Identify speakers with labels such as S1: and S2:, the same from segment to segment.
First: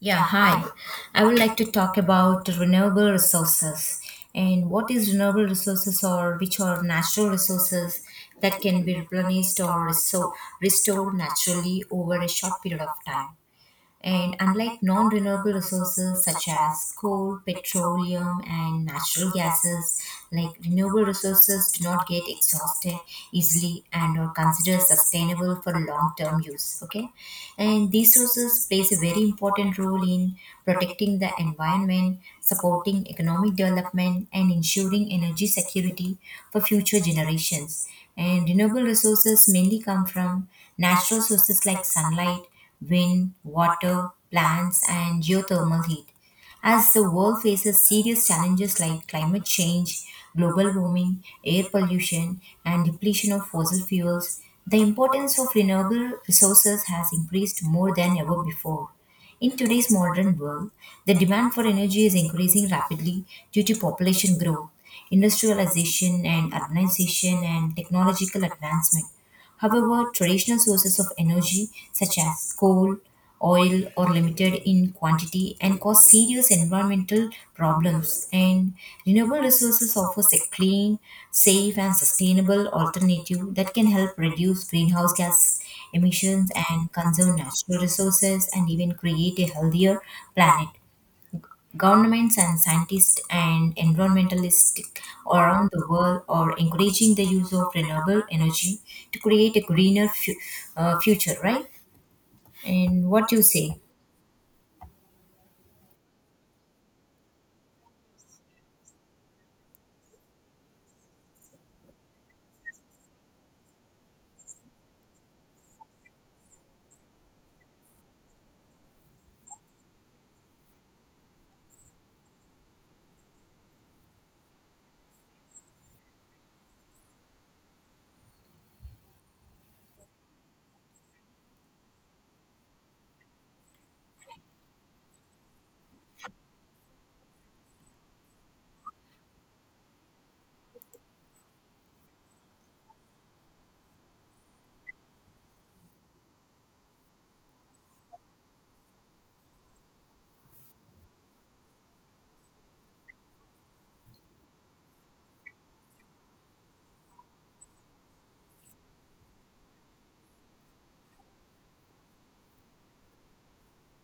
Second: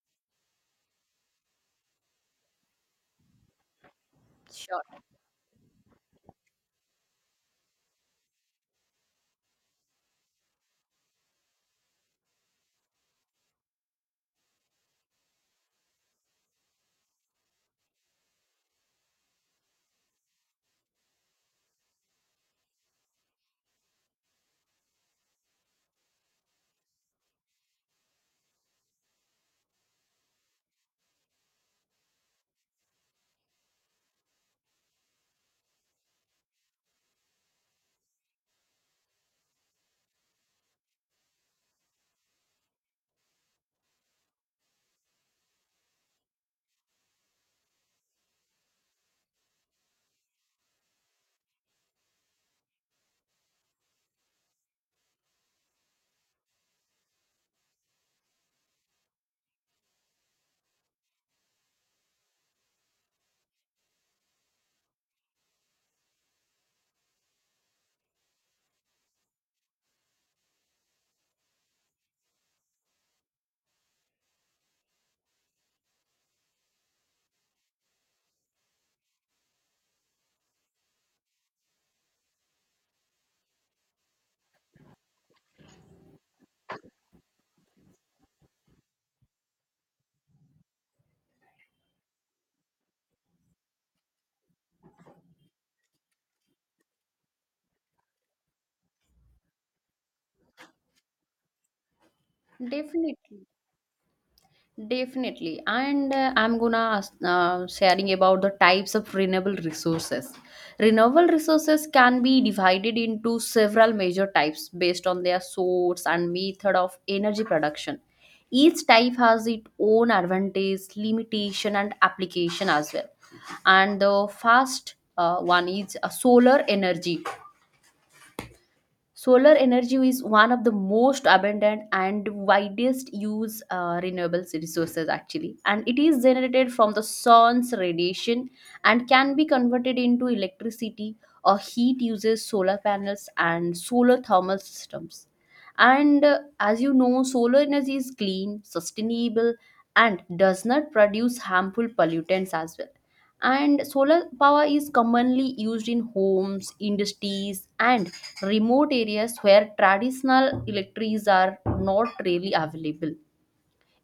S1: Yeah, hi. I would like to talk about renewable resources and
S2: Sure,
S1: what is renewable resources or which are natural resources that can be replenished or so restored naturally over a short period of time. And unlike non-renewable resources such as coal, petroleum, and natural gases, like renewable resources do not get exhausted easily and are considered sustainable for long-term use. Okay, and these sources plays a very important role in protecting the environment, supporting economic development and ensuring energy security for future generations. And renewable resources mainly come from natural sources like sunlight, wind, water, plants and geothermal heat as the world faces serious challenges like climate change, global warming, air pollution, and depletion of fossil fuels, the importance of renewable resources has increased more than ever before. In today's modern world, the demand for energy is increasing rapidly due to population growth, industrialization and urbanization and technological advancement. However, traditional sources of energy, such as coal, oil, are limited in quantity and cause serious environmental problems, and renewable resources offers a clean, safe, and sustainable alternative that can help reduce greenhouse gas emissions and conserve natural resources and even create a healthier planet. Governments and scientists and environmentalists around the world are encouraging the use of renewable energy to create a greener future, right? And what do you
S2: definitely,
S1: say?
S2: definitely. And I'm gonna ask, sharing about the types of renewable resources. Renewable resources can be divided into several major types based on their source and method of energy production. Each type has its own advantage, limitation, and application as well. And the first one is solar energy. Solar energy is one of the most abundant and widest used renewable resources, actually, and it is generated from the sun's radiation and can be converted into electricity or heat uses solar panels and solar thermal systems. And as you know, solar energy is clean, sustainable, and does not produce harmful pollutants as well, and solar power is commonly used in homes, industries, and remote areas where traditional electrics are not really available,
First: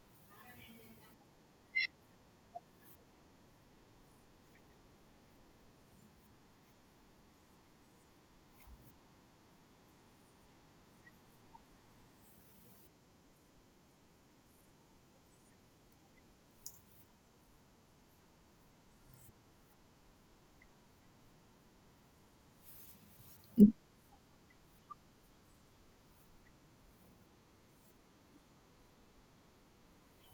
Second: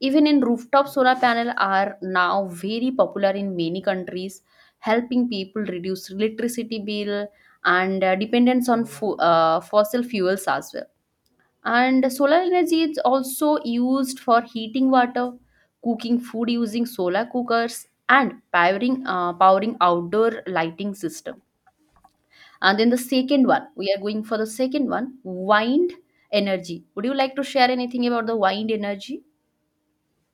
S2: even in rooftop solar panels are now very popular in many countries, helping people reduce electricity bill and dependence on fossil fuels as well. And solar energy is also used for heating water, cooking food using solar cookers, and powering outdoor lighting system. And then the second one, we are going for the second one, wind energy. Would you like to share anything about the wind energy?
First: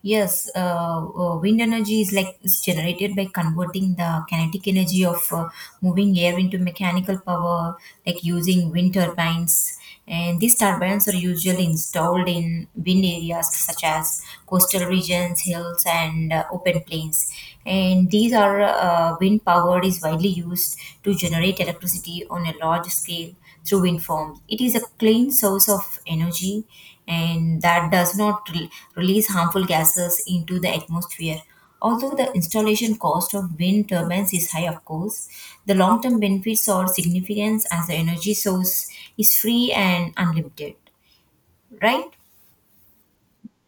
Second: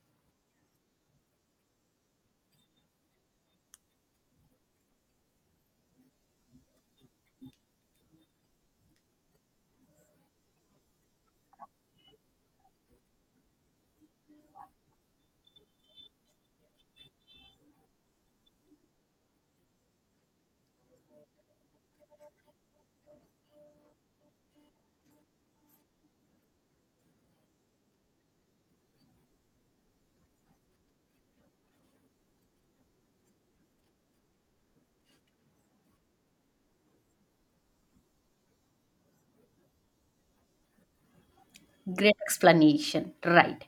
S1: Yes, wind energy is like is generated by converting the kinetic energy of moving air into mechanical power, like using wind turbines. And these turbines are usually installed in wind areas such as coastal regions, hills, and open plains. And these are wind power is widely used to generate electricity on a large scale through wind farms. It is a clean source of energy and that does not release harmful gases into the atmosphere. Although the installation cost of wind turbines is high, of course, the long term benefits are significant as the energy source is free and unlimited, right?
S2: Great explanation. Right.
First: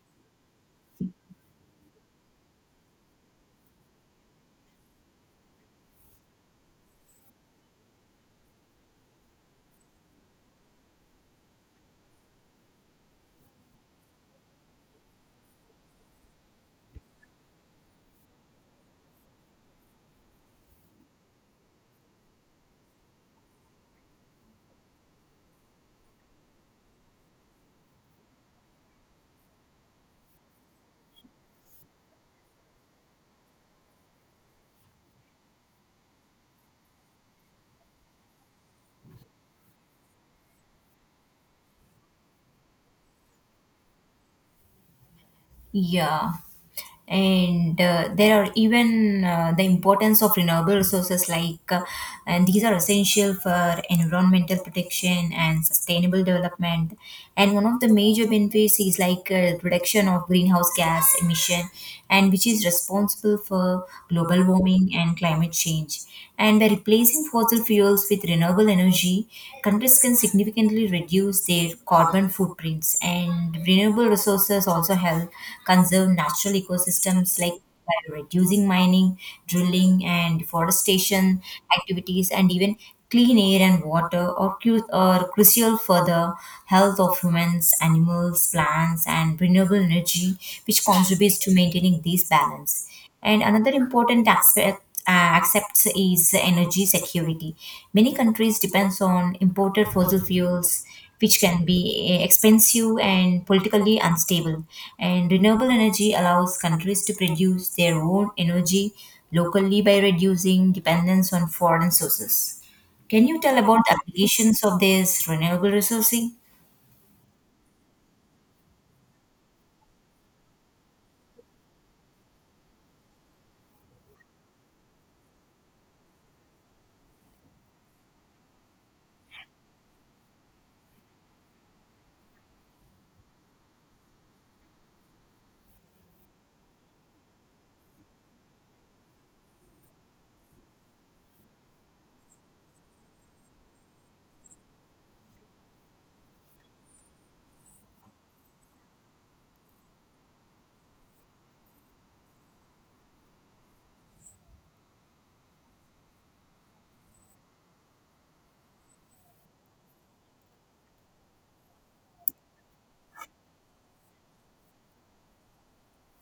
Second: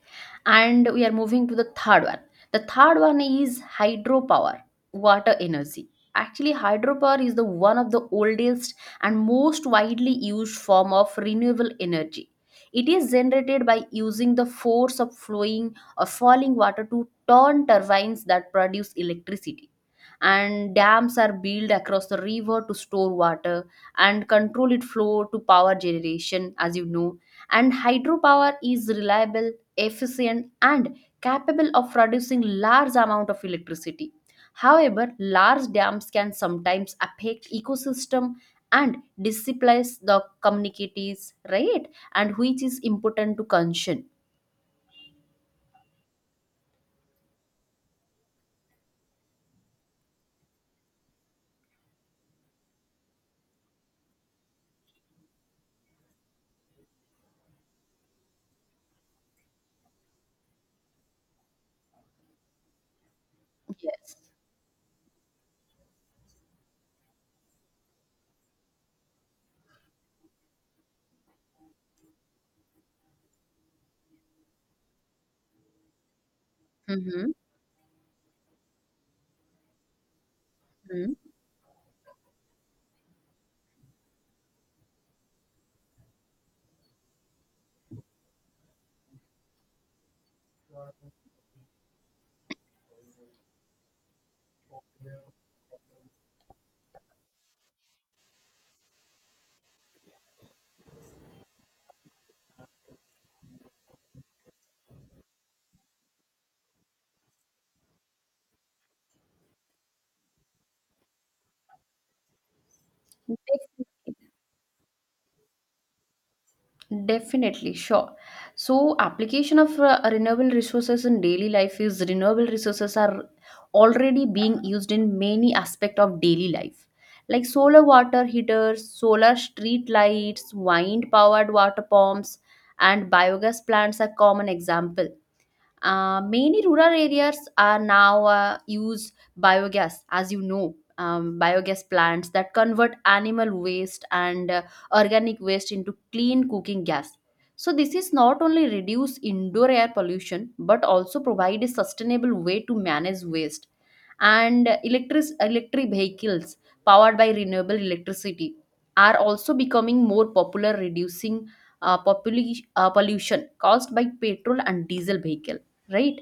S2: And we are moving to the third one. The third one is hydropower, water energy. Actually, hydropower is the one of the oldest and most widely used form of renewable energy. It is generated by using the force of flowing or falling water to turn turbines that produce electricity, and dams are built across the river to store water and control its flow to power generation, as you know. And hydropower is reliable, efficient, and capable of producing large amount of electricity. However, large dams can sometimes affect ecosystem and displace the communities, right? And which is important to concern.
S1: Yeah. And there are even the importance of renewable resources like, and these are essential for environmental protection and sustainable development. And one of the major benefits is like reduction of greenhouse gas emission, and which is responsible for
S2: Yes.
S1: global warming and climate change. And by replacing fossil fuels with renewable energy, countries can significantly reduce their carbon footprints. And renewable resources also help conserve natural
S2: Mm-hmm.
S1: ecosystems like by reducing mining, drilling, and deforestation activities, and even clean air and water are, are crucial for the health of humans, animals, plants, and renewable energy, which contributes to maintaining this balance. And another important aspect uh, accepts is energy security. Many countries depends on imported fossil fuels, which can be expensive and politically unstable. And renewable energy allows countries to produce their own energy locally by reducing dependence on foreign sources. Can you tell about the applications of this renewable resourcing?
S2: Definitely, sure. So, application of renewable resources in daily life is renewable resources are already being used in many aspect of daily life, like solar water heaters, solar street lights, wind powered water pumps, and biogas plants are common examples. Many rural areas are now use biogas, as you know, biogas plants that convert animal waste and organic waste into clean cooking gas. So this is not only reduce indoor air pollution but also provide a sustainable way to manage waste. And electric vehicles powered by renewable electricity are also becoming more popular, reducing pollution caused by petrol and diesel vehicle, right?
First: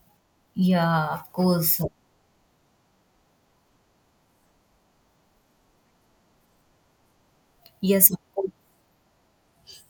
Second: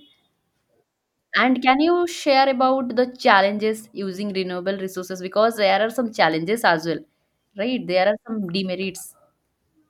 S1: Yeah, of
S2: And can
S1: course.
S2: you share about the challenges using renewable resources? Because there are some challenges as well, right? There
S1: Yes,
S2: are
S1: of
S2: some
S1: course.
S2: demerits.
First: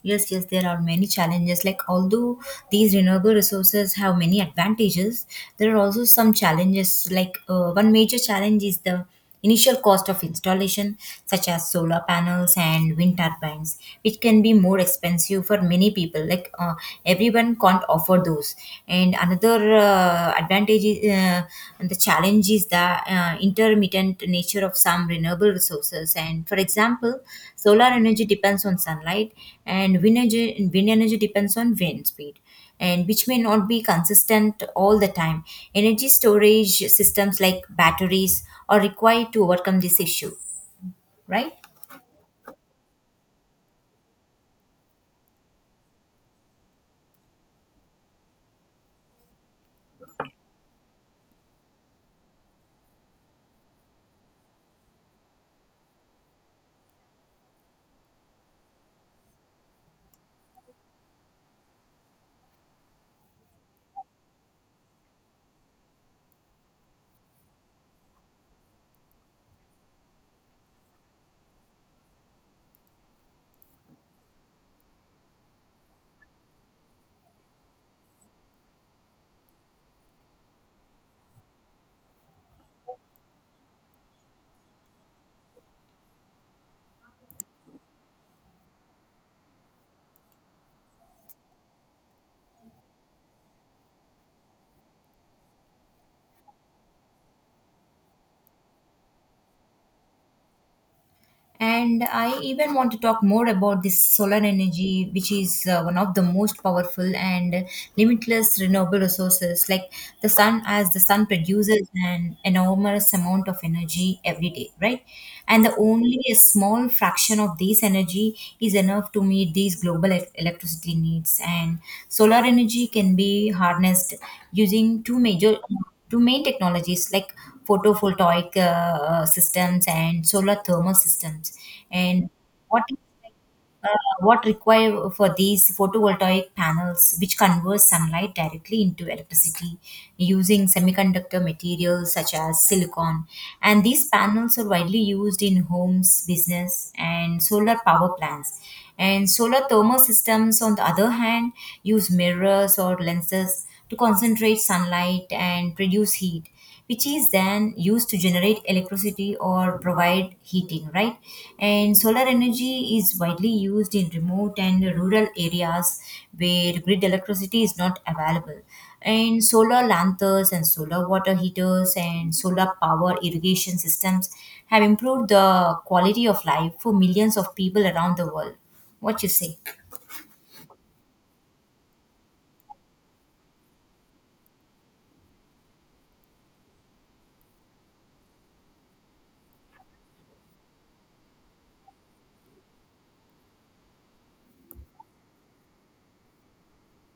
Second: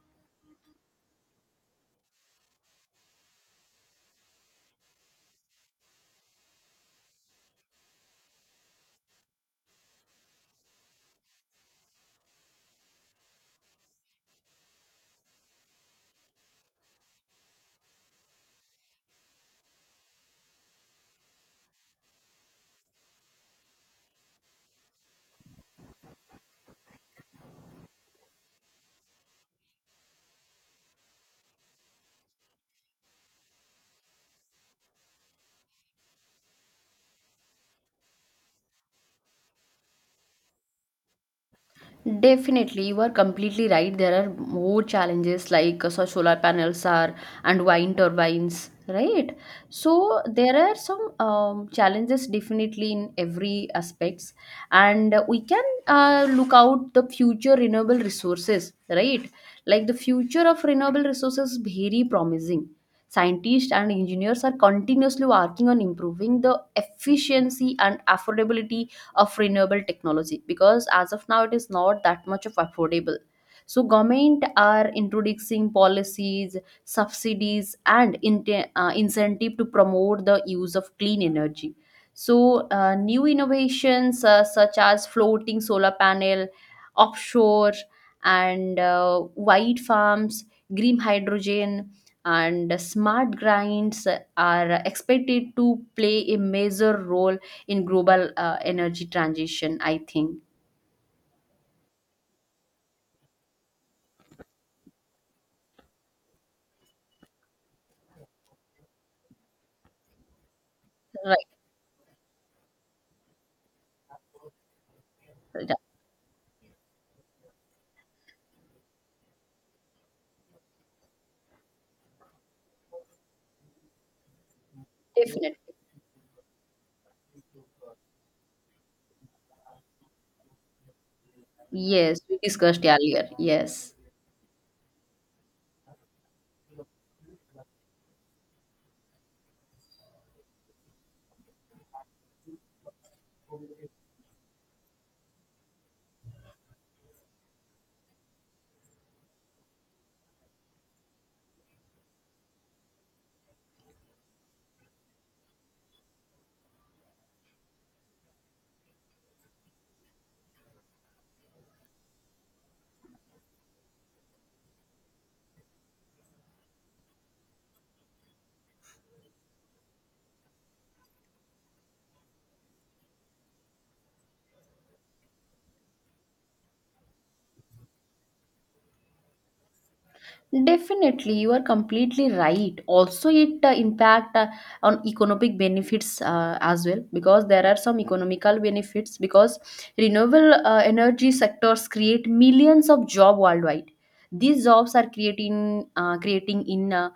S1: Yes, yes, there are many challenges. Like, although these renewable resources have many advantages, there are also some challenges. Like, one major challenge is the initial cost of installation, such as solar panels and wind turbines, which can be more expensive for many people. Like, everyone can't afford those. And another advantage is, and the challenge is the intermittent nature of some renewable resources and for example solar energy depends on sunlight and wind energy depends on wind speed and which may not be consistent all the time energy storage systems like batteries are required to overcome this issue, right?
S2: Definitely, you are completely right. There are more challenges like so solar panels are and wind turbines, right? So there are some challenges definitely in every aspects, and we can look out the future renewable resources, right? Like the future of renewable resources is very promising. Scientists and engineers are continuously working on improving the efficiency and affordability of renewable technology, because as of now it is not that much of affordable. So government are introducing policies, subsidies, and in incentive to promote the use of clean energy. So new innovations such as floating solar panel offshore, and white farms, green hydrogen, and smart grinds are expected to play a major role in global energy transition, I think.
S1: And I even want to talk more about this solar energy, which is one of the most powerful and limitless renewable resources. Like the sun, as the sun
S2: Right.
S1: produces an enormous amount of energy every day, right? And the
S2: Yeah.
S1: only a small fraction of this energy is enough to meet these global electricity needs. And solar energy can be harnessed using
S2: Definitely.
S1: two main technologies like photovoltaic systems and solar thermal systems.
S2: Yes,
S1: And
S2: we
S1: what
S2: discussed
S1: is
S2: earlier.
S1: uh,
S2: Yes.
S1: what require for these photovoltaic panels which converts sunlight directly into electricity using semiconductor materials such as silicon and these panels are widely used in homes business and solar power plants and solar thermal systems on the other hand use mirrors or lenses to concentrate sunlight and reduce heat which is then used to generate electricity or provide heating, right? And solar energy is widely used in remote and rural areas where grid electricity is not available. And solar lanterns and solar water heaters and solar power irrigation systems have improved the quality of life for millions of people around the world. What you say?
S2: Definitely, you are completely right. Also, it impact on economic benefits as well, because there are some economical benefits because renewable energy sectors create millions of job worldwide. These jobs are creating in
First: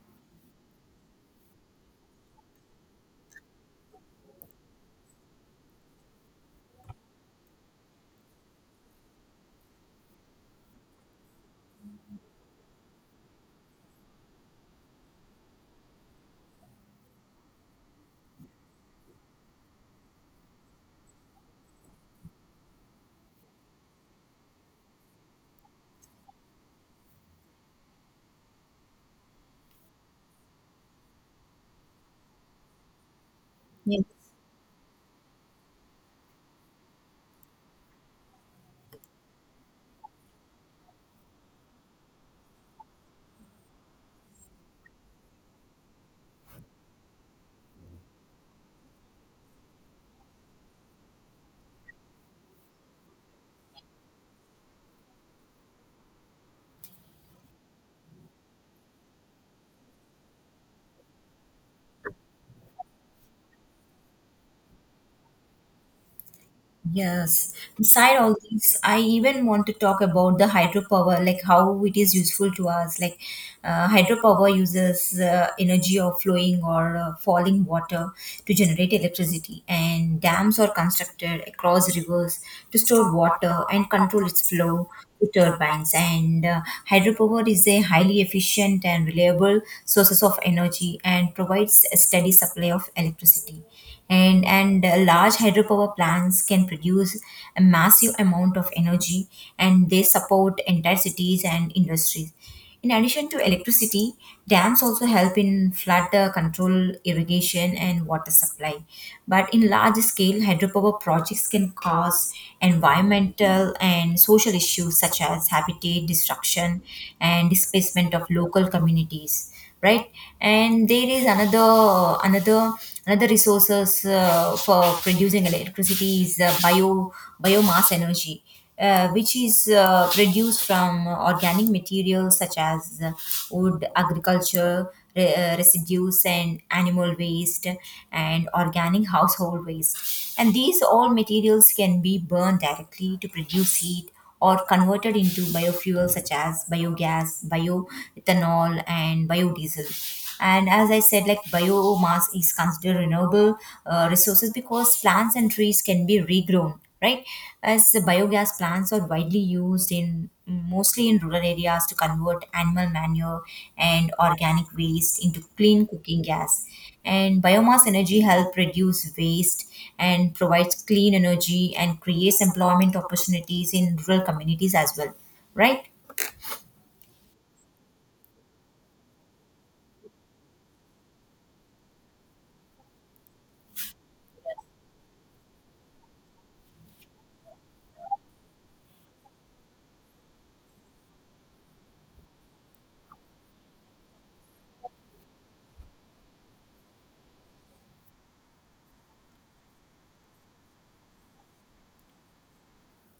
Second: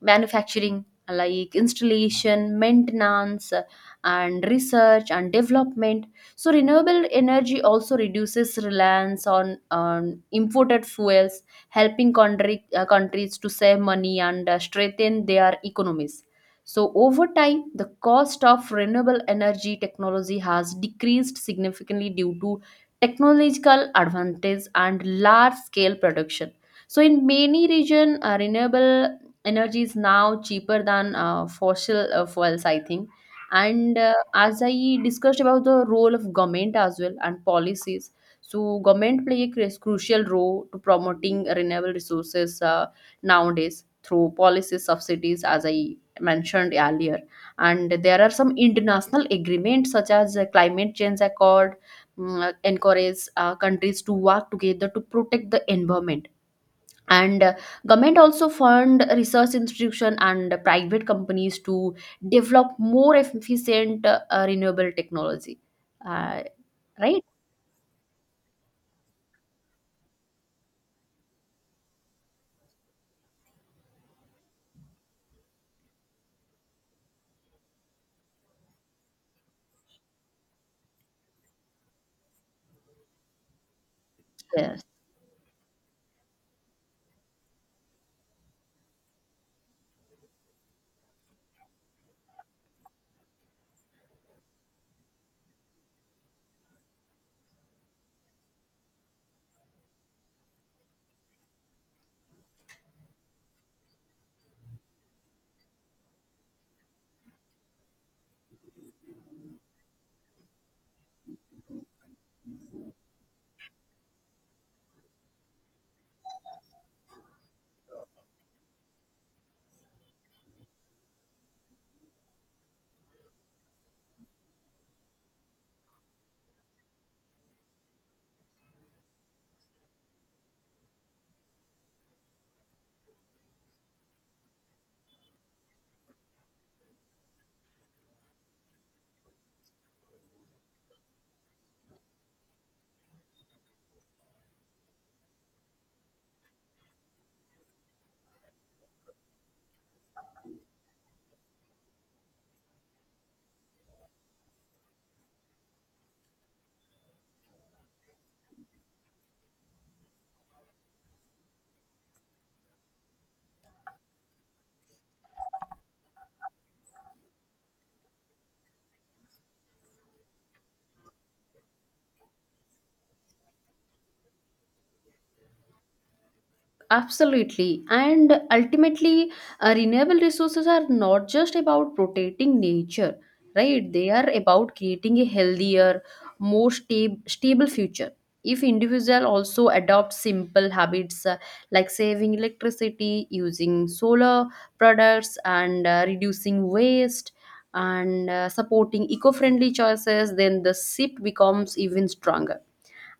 S2: manufacturing, like installation, maintenance, and research and development. So, renewable energy also reduces reliance on imported fuels, helping countries to save money and strengthen their economies. So, over time, the cost of renewable energy technology has decreased significantly due to technological advantage and large scale production. So, in many regions, renewable energy is now cheaper than fossil fuels, I think. And
S1: Yeah.
S2: as I discussed about the role of government as well and policies, so government play a crucial role to promoting renewable resources nowadays through policies, subsidies, as I mentioned earlier. And there are some international agreements such as the Climate Change Accord encourage countries to work together to protect the environment. And government also fund research institution and private companies to develop more efficient renewable technology. Uh, right?
S1: Yes. Beside all these, I even want to talk about the hydropower, like how it is useful to us. Like hydropower uses energy of flowing or falling water to generate electricity, and dams are constructed across rivers to store water and control its
S2: Yes.
S1: flow to turbines. And hydropower is a highly efficient and reliable sources of energy and provides a steady supply of electricity and large hydropower plants can produce a massive amount of energy and they support entire cities and industries in addition to electricity dams also help in flood control irrigation and water supply but in large scale hydropower projects can cause environmental and social issues such as habitat destruction and displacement of local communities, right? And there is another resources for producing electricity is biomass energy, which is produced from organic materials such as wood agriculture residues and animal waste and organic household waste and these all materials can be burned directly to produce heat or converted into biofuels such as biogas, bioethanol, and biodiesel. And as I said, like biomass is considered renewable resources because plants and trees can be regrown, right? As the biogas plants are widely used in mostly in rural areas to convert animal manure and organic waste into clean cooking gas. And biomass energy help reduce waste and provides clean energy and creates employment opportunities in rural communities as well, right?
S2: Absolutely. And ultimately, renewable resources are not just about protecting nature, right? They are about creating a healthier, more stable future. If individual also adopt simple habits like saving electricity, using solar products, and reducing waste, and supporting eco-friendly choices, then the shift becomes even stronger.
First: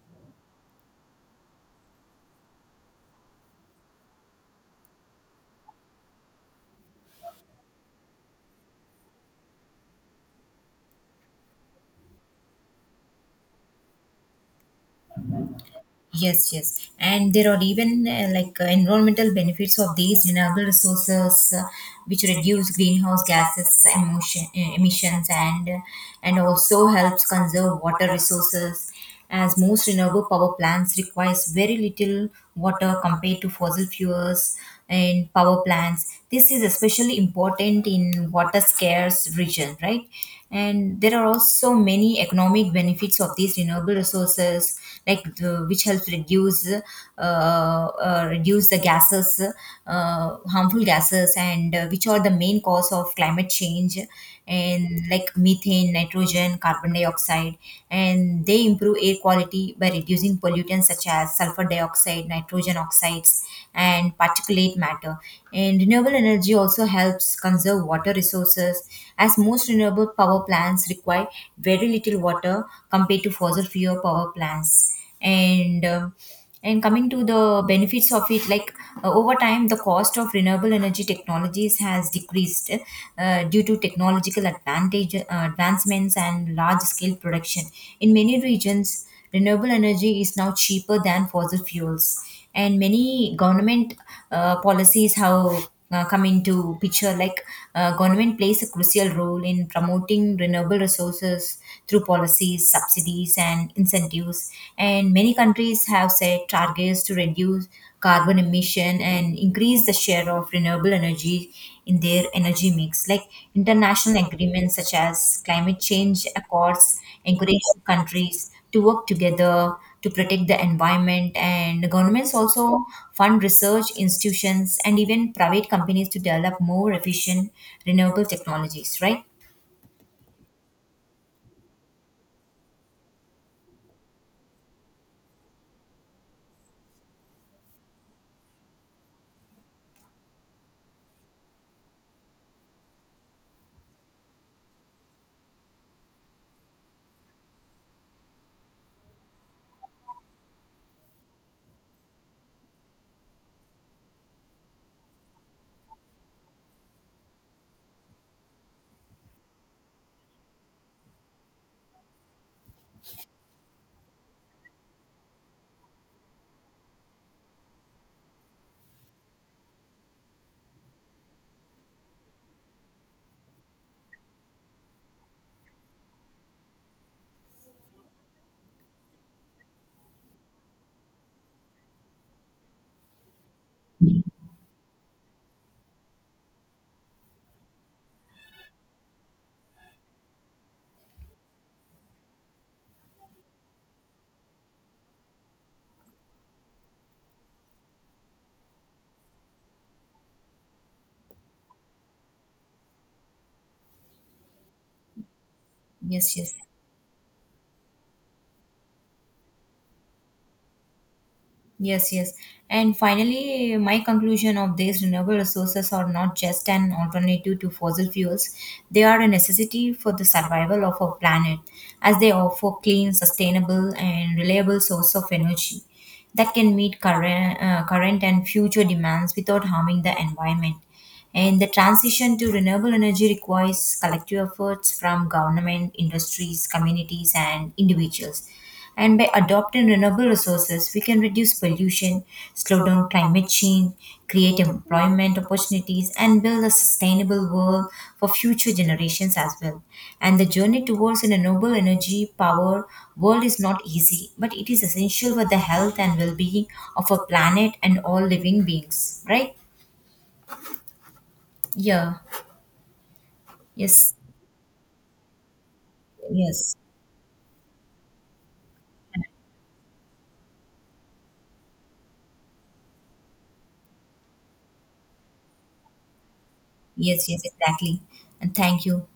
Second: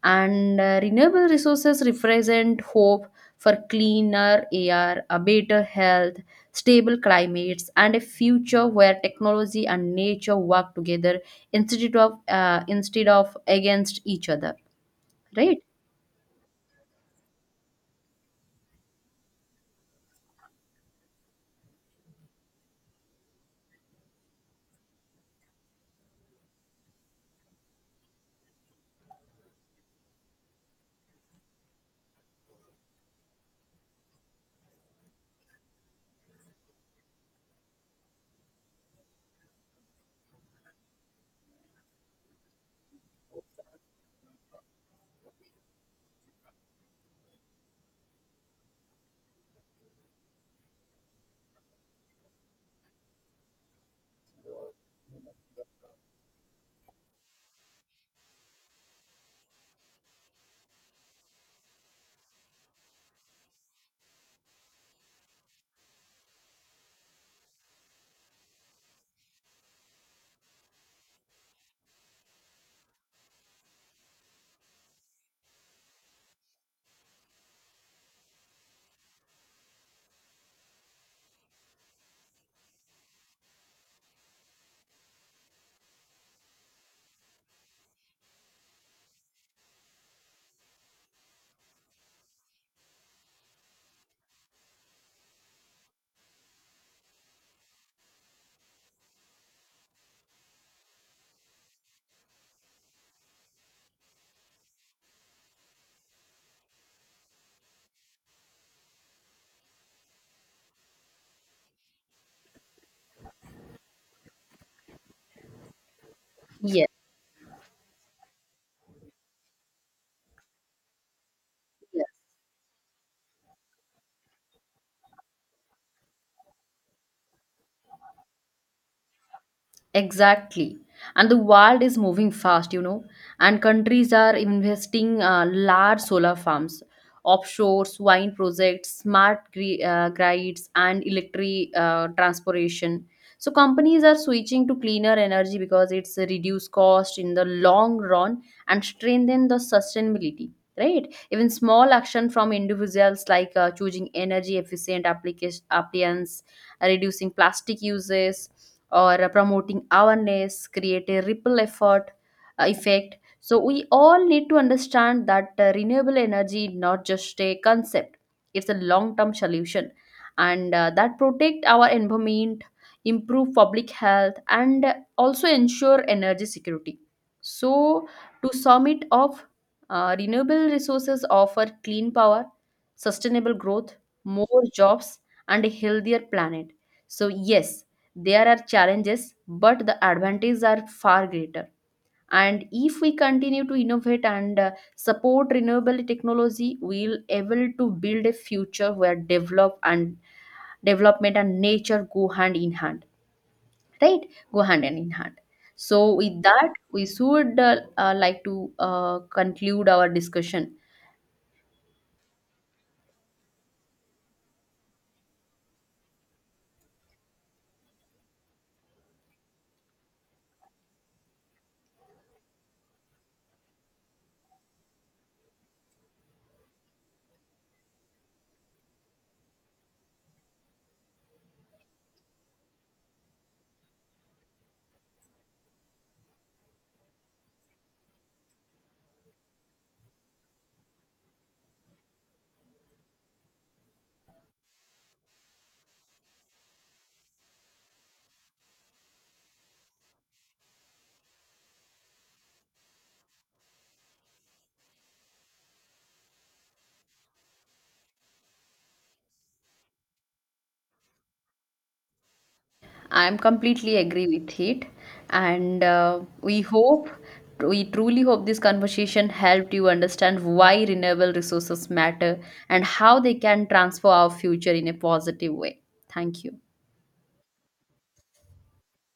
S2: And renewable resources represent hope for cleaner air, a better health, stable climates, and a future where technology and nature work together instead of against each other. Right?
S1: Yes, yes. And there are even like environmental benefits of these renewable resources which reduce greenhouse gases emotion, emissions and also helps conserve water resources as most renewable power plants requires very little water compared to fossil fuels and power plants. This is especially important in water scarce region, right? And there are also many economic benefits of these renewable resources, like the, which helps reduce reduce the gases, harmful gases, and which are the main cause of climate change, and like methane, nitrogen, carbon dioxide, and they improve air quality by reducing pollutants such as sulfur dioxide, nitrogen oxides, and particulate matter. And renewable energy also helps conserve water resources, as most renewable power plants require very little water compared to fossil fuel power plants. And coming to the benefits of it like over time the cost of renewable energy technologies has decreased due to technological advantage advancements and large scale production in many regions renewable energy is now cheaper than fossil fuels and many government policies have come into picture like government plays a crucial role in promoting renewable resources through policies subsidies and incentives and many countries have set targets to reduce carbon emission and increase the share of renewable energy in their energy mix like international agreements such as climate change accords
S2: Yes.
S1: encourage countries to work together to protect the environment and governments also fund research institutions and even private companies to develop more efficient renewable technologies, right?
S2: Exactly. And the world is moving fast, you know, and countries are investing large solar farms, offshores, wind projects, grids, and electric transportation. So companies are switching to cleaner energy because it's a reduced cost in the long run and strengthen the sustainability. Right. Even small action from individuals like choosing energy efficient application appliance, reducing plastic uses, or promoting awareness create a ripple effort effect. So we all need to understand that renewable energy is not just a concept, it's a long term solution, and that protect our environment, improve public health, and also ensure energy security. So, to sum it up, renewable resources offer clean power, sustainable growth, more jobs, and a healthier planet. So yes, there are challenges, but the advantages are far greater. And if we continue to innovate and support renewable technology, we'll able to build a future where development and nature go hand in hand, right? Go hand in hand. So
S1: Yes,
S2: with
S1: yes.
S2: that, we should like to conclude our discussion.
S1: Yes, yes. And finally, my conclusion of these renewable resources are not just an alternative to fossil fuels, they are a necessity for the survival of our planet, as they offer clean, sustainable, and reliable source of energy that can meet current and future demands without harming the environment. And the transition to renewable energy requires collective efforts from government, industries, communities, and individuals. And by adopting renewable resources, we can reduce pollution, slow down climate change, create employment opportunities, and build a sustainable world for future generations as well. And the journey towards a renewable energy power world is not easy, but it is essential for the health and well being of our planet and all living beings, right? Yeah,
S2: I'm completely
S1: yes.
S2: agree with it, and
S1: Yes,
S2: we truly hope this conversation helped you understand why renewable resources matter and how they can transform our future in a positive way. Thank you.
S1: yes, yes, exactly. And thank you.